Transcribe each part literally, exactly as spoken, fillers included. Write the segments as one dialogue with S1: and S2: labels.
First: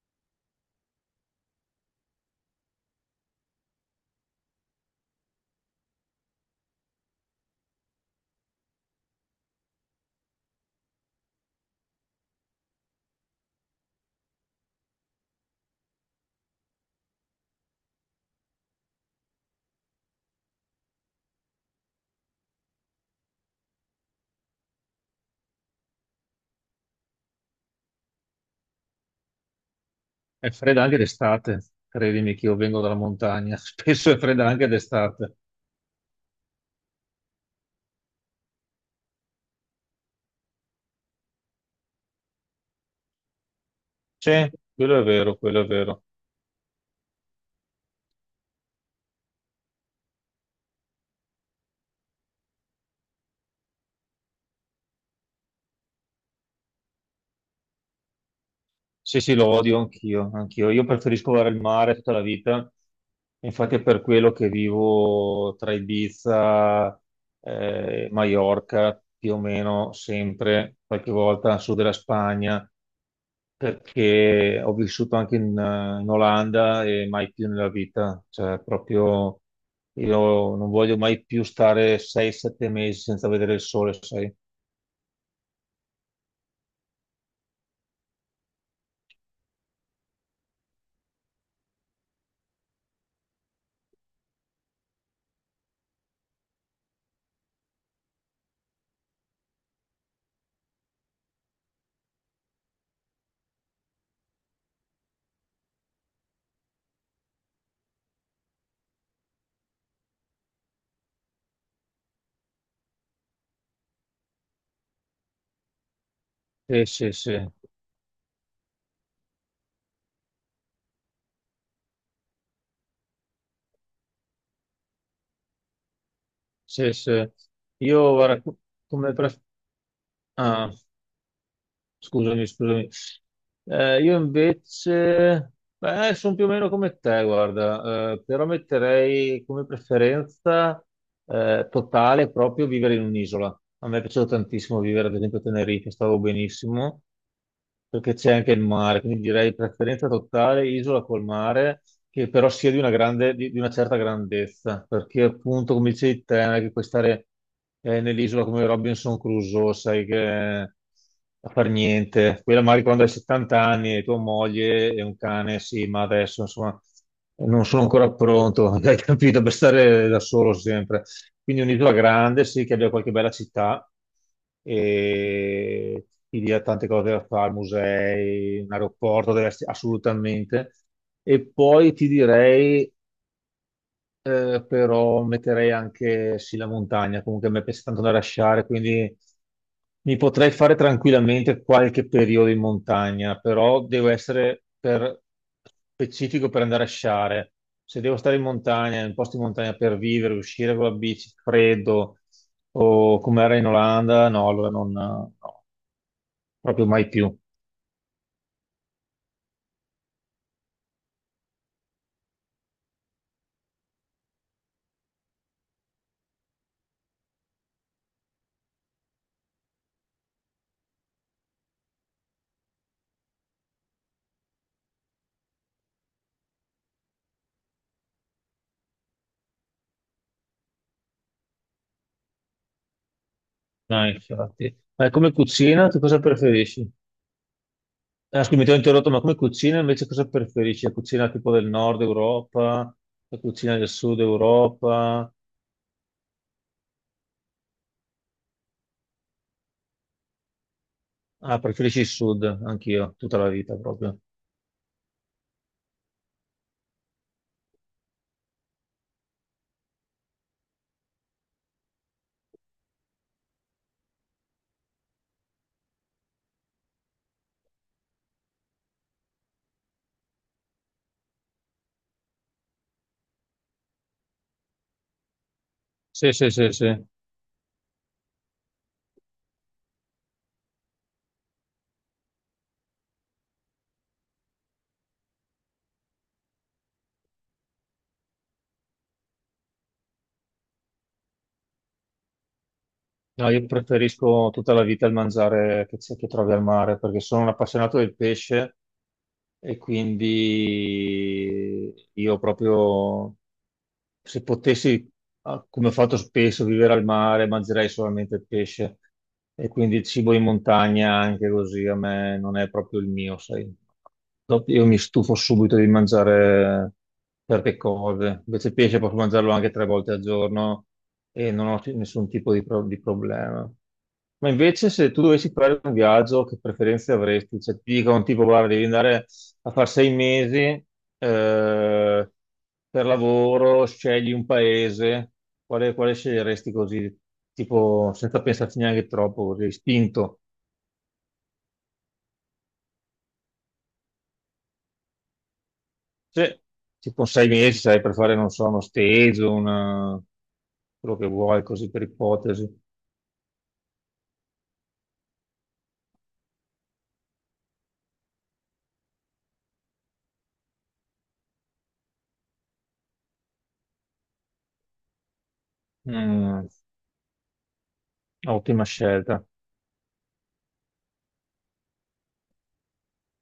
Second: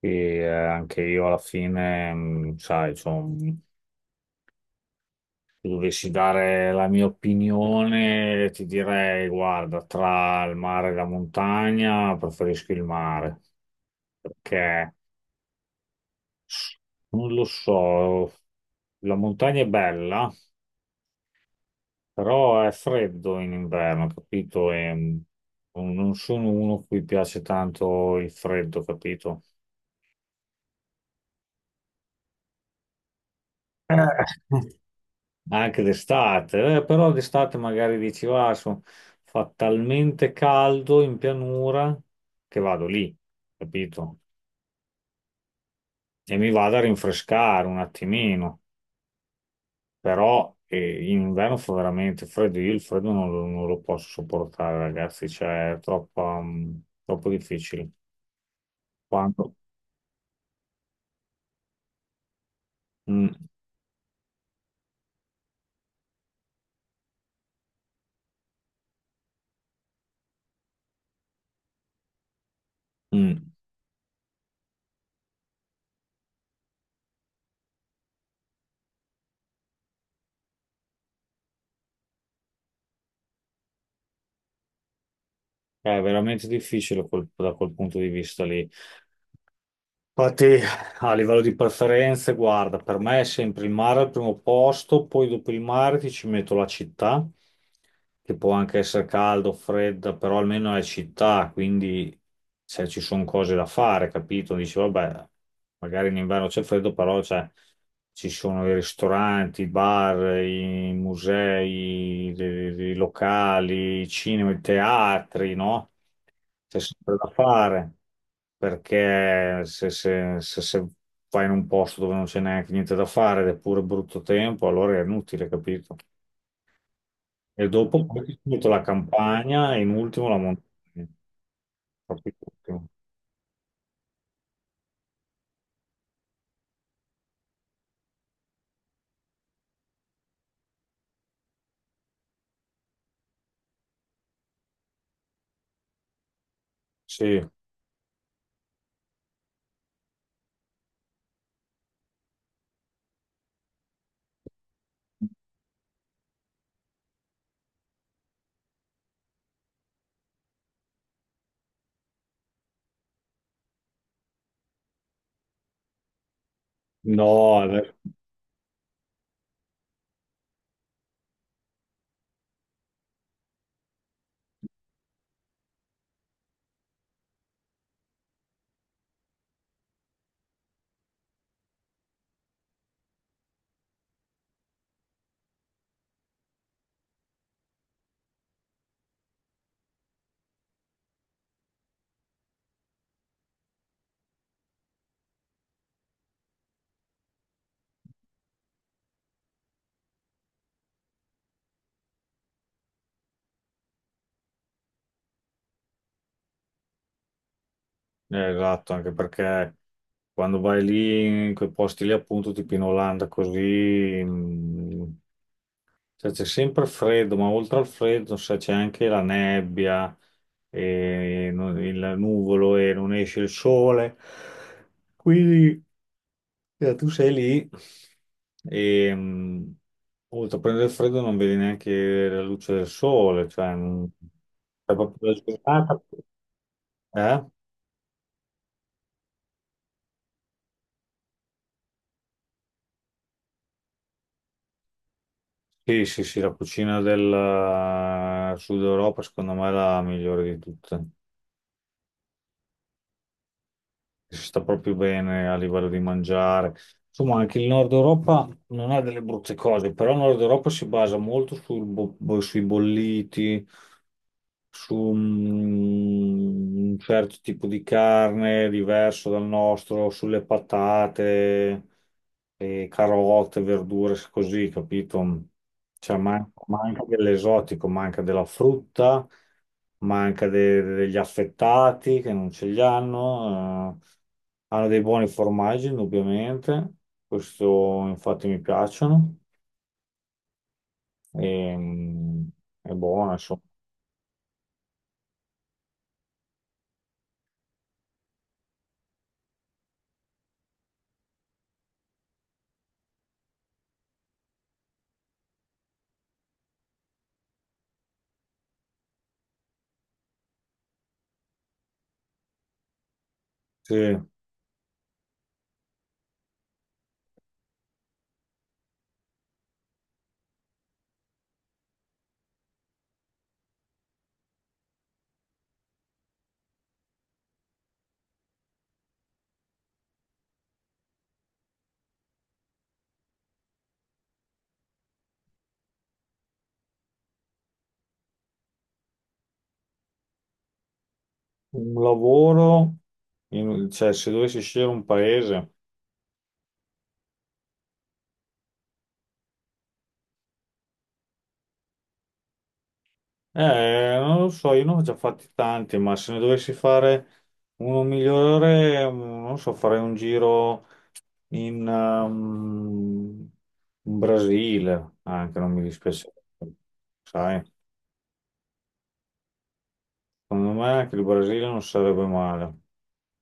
S1: E eh, anche io alla fine, mh, sai, insomma, se dovessi dare la mia opinione, ti direi, guarda, tra il mare e la montagna, preferisco il mare, perché non lo so, la montagna è bella, però è freddo in inverno, capito? E, mh, non sono uno a cui piace tanto il freddo, capito?
S2: È fredda anche d'estate, credimi che io vengo dalla montagna,
S1: Eh,
S2: spesso è fredda anche
S1: Eh,
S2: d'estate.
S1: anche d'estate, eh, però d'estate magari dici, va, so- fa talmente caldo in pianura che vado lì, capito?
S2: Sì, quello è vero, quello è vero.
S1: E mi vado a rinfrescare un attimino, però eh, in inverno fa veramente freddo, io il freddo non, lo non lo posso sopportare, ragazzi, cioè è troppo, mm, troppo difficile.
S2: Sì, sì, lo
S1: Quando...
S2: odio anch'io, anch'io. Io preferisco guardare il mare tutta la vita,
S1: Mm,
S2: infatti è per quello che vivo tra Ibiza, eh, Maiorca, più o meno sempre, qualche volta al sud della Spagna,
S1: mm.
S2: perché ho vissuto anche in, eh, in Olanda e mai più nella vita, cioè proprio io non voglio mai più stare sei sette mesi senza vedere il sole, sai?
S1: È veramente difficile quel- da quel punto di vista lì. Infatti, a livello di preferenze, guarda, per me è sempre il mare al primo posto, poi dopo il mare ti ci metto la città, che può anche essere caldo, fredda, però almeno è città, quindi se ci sono cose da fare, capito? Dici, vabbè, magari in inverno c'è freddo, però cioè, ci sono i ristoranti, i bar, i musei, i, i locali, i cinema, i teatri, no? C'è
S2: Sì, sì,
S1: sempre da
S2: sì,
S1: fare, perché se, se- se- se vai in un posto dove non c'è neanche niente da fare ed è pure brutto tempo, allora è inutile, capito?
S2: sì, sì.
S1: E dopo
S2: Io
S1: poi ti
S2: guarda, co-
S1: metto la
S2: come, pref-
S1: campagna e in ultimo la montagna.
S2: ah,
S1: Proprio
S2: scusami,
S1: ultimo.
S2: scusami. Eh, io invece, beh, sono più o meno come te, guarda, eh, però metterei come preferenza eh, totale proprio vivere in un'isola. A me è piaciuto tantissimo vivere, ad esempio, a Tenerife, stavo benissimo
S1: Sì,
S2: perché c'è anche il mare, quindi direi preferenza totale isola col mare, che però sia di una grande, di, di una certa grandezza, perché appunto, come dicevi te, non è che puoi stare eh, nell'isola come Robinson Crusoe, sai che a far niente. Quella magari quando hai settanta anni e tua moglie e un cane, sì, ma adesso insomma
S1: no,
S2: non sono
S1: adesso-
S2: ancora pronto, hai capito, per stare da solo sempre. Quindi un'isola grande, sì, che abbia qualche bella città e ti dia tante cose da fare, musei, un aeroporto deve essere assolutamente. E poi ti direi eh, però metterei anche sì la montagna, comunque a me piace tanto andare a sciare, quindi mi potrei fare tranquillamente qualche periodo in montagna, però devo essere per- specifico per andare a sciare. Se devo stare in montagna, in un posto in montagna per vivere, uscire con la bici, freddo o come era in Olanda, no, allora non, no, proprio mai più.
S1: eh, esatto, anche perché quando vai lì in quei posti lì appunto tipo in Olanda così, mm, cioè, c'è sempre freddo, ma oltre al freddo, sai, c'è anche la nebbia, e non- il nuvolo e non esce il sole. Quindi eh, tu sei lì e, mm, oltre a prendere il freddo non vedi neanche la luce del sole, cioè
S2: No,
S1: non-
S2: infatti.
S1: è
S2: Ma
S1: proprio
S2: come
S1: la
S2: cucina, tu
S1: giornata.
S2: cosa preferisci?
S1: Eh?
S2: Ah, scusa, mi ti ho interrotto, ma come cucina invece cosa preferisci? La cucina tipo del nord Europa, la cucina del sud Europa?
S1: Sì, sì, sì, la cucina del eh, Sud Europa secondo me è la migliore di tutte.
S2: Ah, preferisci il sud, anch'io, tutta la vita proprio.
S1: Si sta proprio bene a livello di mangiare. Insomma, anche il Nord Europa non ha delle brutte cose, però il Nord Europa si basa molto sul bo- bo- sui bolliti, su un certo tipo di carne diverso dal nostro, sulle patate, e carote, verdure, così, capito? Cioè,
S2: Sì,
S1: man-
S2: sì, sì, sì.
S1: manca dell'esotico, manca della frutta, manca de- degli affettati che non ce li hanno. Eh. Hanno dei buoni formaggi, indubbiamente. Questo infatti mi piacciono. E, mm, è buono,
S2: No,
S1: insomma.
S2: io preferisco tutta la vita il mangiare che, c'è- che trovi al mare perché sono un appassionato del pesce e quindi io proprio se potessi, ah, come ho fatto spesso, vivere al mare, mangerei solamente il pesce, e quindi il cibo in montagna anche così a me non è proprio il mio, sai.
S1: Sì.
S2: Dopo io mi stufo subito di mangiare certe cose, invece il pesce posso mangiarlo anche tre volte al giorno e non ho nessun tipo di, pro- di problema. Ma invece se tu dovessi fare un viaggio, che preferenze avresti? Cioè ti dicono tipo, guarda, devi andare a fare sei mesi eh, per lavoro, scegli un paese, quale, quale sceglieresti così, tipo senza pensarci neanche troppo, così, spinto?
S1: Un lavoro, in- cioè se dovessi scegliere un paese,
S2: Sì, tipo sei mesi, sai, per fare, non so, uno stage, una... quello che vuoi, così per ipotesi.
S1: eh, non lo so, io ne ho già fatti tanti, ma se ne dovessi fare uno migliore, mm, non so, farei un giro in, ehm, in Brasile, anche non mi dispiace,
S2: Mm,
S1: sai,
S2: ottima scelta,
S1: secondo me anche il Brasile non sarebbe male,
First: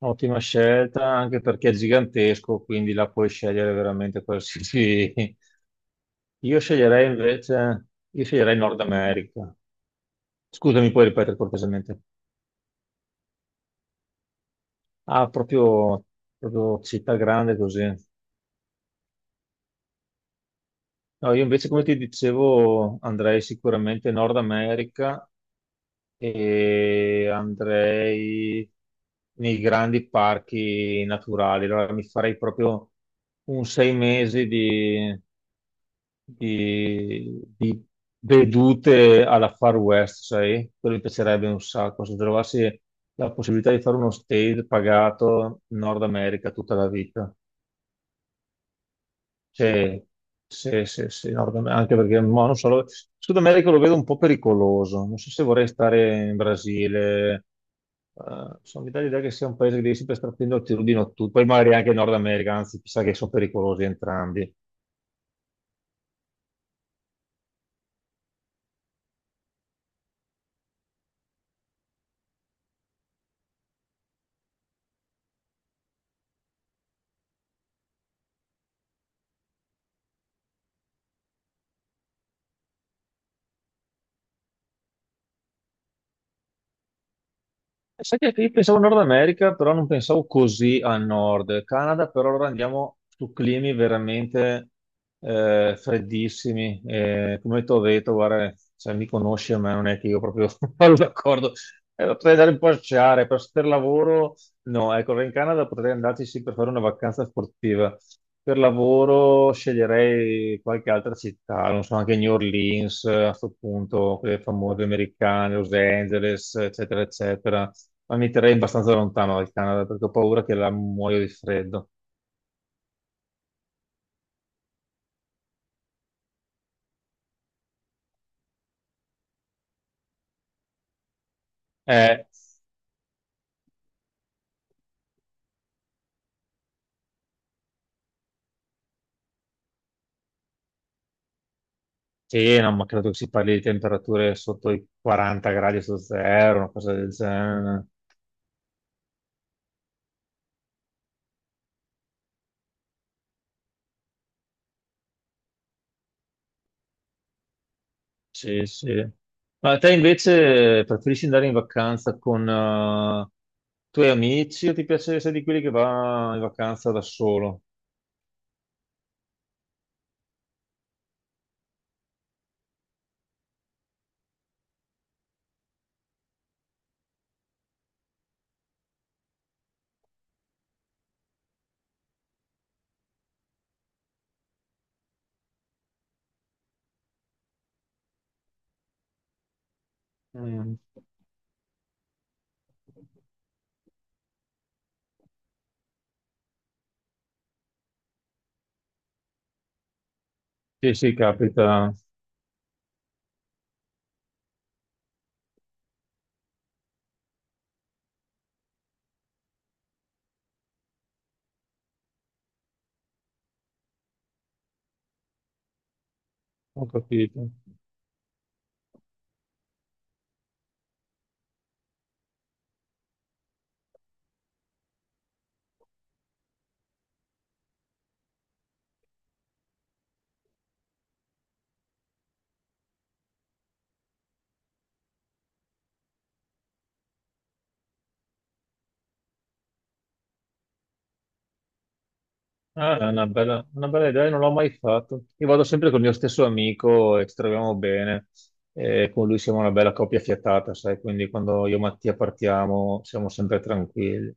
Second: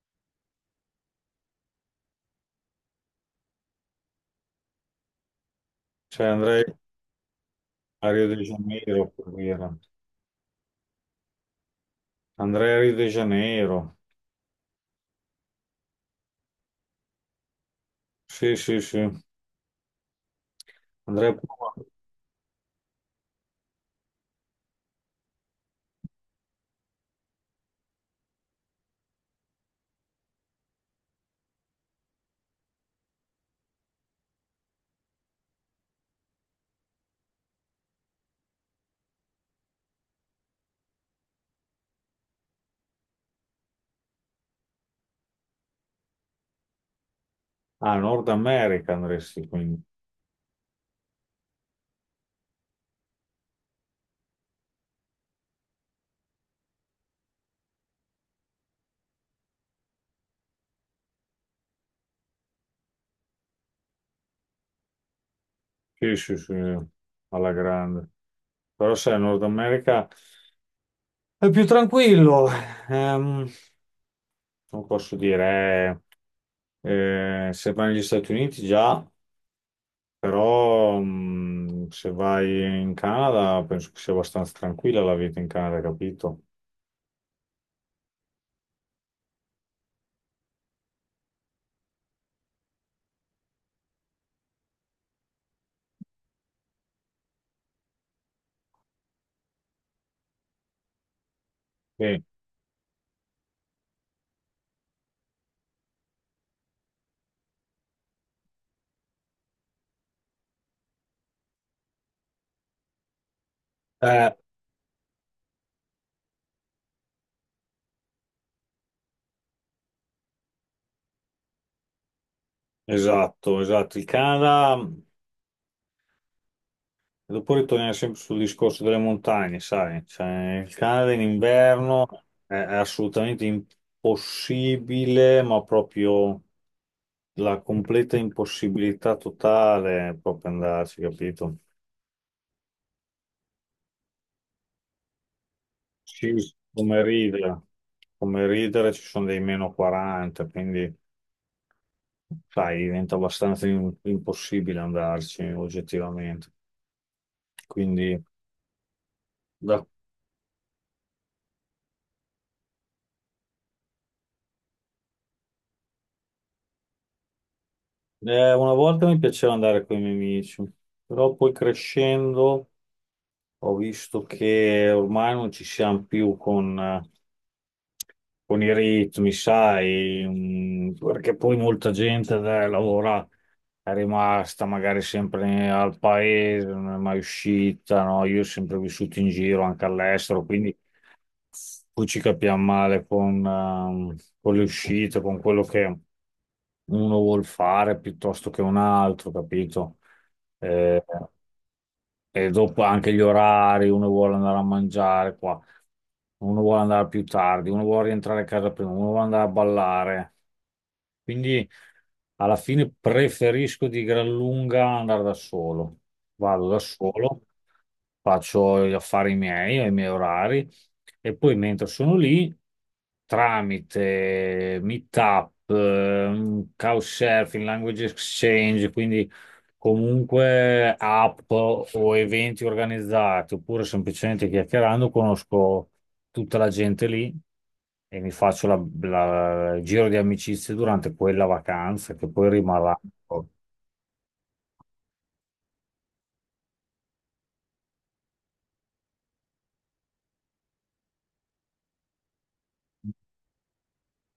S2: ottima scelta anche perché è gigantesco, quindi la puoi scegliere veramente qualsiasi.
S1: cioè
S2: Io
S1: andrei
S2: sceglierei invece,
S1: a
S2: io
S1: Rio de
S2: sceglierei Nord
S1: Janeiro, per
S2: America.
S1: dire.
S2: Scusami, puoi ripetere cortesemente?
S1: Andrei a Rio de Janeiro,
S2: Ah, proprio, proprio città grande così.
S1: sì, sì, sì, andrei
S2: No,
S1: a...
S2: io invece, come ti dicevo, andrei sicuramente in Nord America e andrei nei grandi parchi naturali. Allora mi farei proprio un sei mesi di, di- di vedute alla Far West, sai? Quello mi piacerebbe un sacco. Se trovassi la possibilità di fare uno stage pagato in Nord America tutta la vita.
S1: Ah, Nord America andresti quindi.
S2: Sì, sì, sì, sì, Nord Am- anche perché mo, non so, lo- Sud America lo vedo un po' pericoloso, non so se vorrei stare in Brasile. Eh, sono Mi dà l'idea che sia un paese che devi sempre stare attento al tiro di notturno, poi magari anche Nord America, anzi chissà, che sono pericolosi entrambi.
S1: Sì, sì, sì, alla grande. Però sai, Nord America è più tranquillo. Ehm, non posso dire, eh, eh, se vai negli Stati Uniti già, però mh, se vai in Canada penso che sia abbastanza tranquilla la vita in Canada, capito?
S2: Sai che io pensavo Nord America, però non pensavo così a nord. Canada, però allora andiamo su climi veramente eh, freddissimi. Eh, come ti ho detto, guarda, cioè, mi conosci a me, non è che io proprio parlo d'accordo. Eh,
S1: Sì.
S2: potrei andare un po' a sciare, per, per lavoro, no. Ecco, allora in Canada potrei andarci sì per fare una vacanza sportiva. Per lavoro sceglierei qualche altra città, non so, anche New Orleans, eh, a questo punto,
S1: Eh,
S2: quelle famose americane, Los Angeles, eccetera, eccetera, ma mi terrei abbastanza lontano dal Canada perché ho paura che la muoio di freddo.
S1: esatto, esatto. Il Canada. Dopo ritorniamo sempre sul discorso delle montagne, sai, cioè, il Canada in inverno
S2: Eh,
S1: è, è assolutamente impossibile, ma proprio la completa impossibilità totale è proprio andarci, capito?
S2: sì, no, ma credo che si parli di temperature sotto i quaranta gradi su
S1: Sì,
S2: zero, una cosa
S1: come
S2: del
S1: ridere,
S2: genere.
S1: come ridere ci sono dei meno quaranta, quindi sai, diventa abbastanza im- impossibile andarci oggettivamente. Quindi
S2: Sì, sì. Ma
S1: da-
S2: te invece preferisci andare in vacanza con eh, i tuoi amici o ti piace essere di quelli che va in vacanza da solo?
S1: eh, una volta mi piaceva andare con i miei amici, però poi crescendo. Ho visto che ormai non ci siamo più con, eh, con i ritmi, sai, mm, perché poi molta gente eh, lavora, è rimasta magari sempre al paese, non è mai uscita, no? Io ho sempre vissuto in giro anche all'estero, quindi
S2: Mm.
S1: poi ci capiamo male con, ehm, con le uscite, con quello che uno vuol fare piuttosto che un altro, capito?
S2: Sì,
S1: Eh,
S2: sì, capita,
S1: e dopo anche gli orari, uno vuole andare a mangiare qua, uno vuole andare più tardi, uno vuole rientrare a casa prima, uno vuole andare a ballare. Quindi alla fine preferisco di gran lunga andare da solo. Vado da
S2: ho
S1: solo,
S2: capito.
S1: faccio gli affari miei, ho i miei orari e poi mentre sono lì, tramite Meetup, ehm, Couchsurfing, Language Exchange, quindi comunque app o eventi organizzati, oppure semplicemente chiacchierando, conosco tutta la gente lì e mi faccio la- la- il giro di amicizie durante quella vacanza che poi
S2: Ah,
S1: rimarrà.
S2: è una
S1: Ecco.
S2: bella, una bella idea, non l'ho mai fatto. Io vado sempre col mio stesso amico e ci troviamo bene. E con lui siamo una bella coppia fiatata, sai? Quindi quando io e Mattia partiamo siamo sempre tranquilli.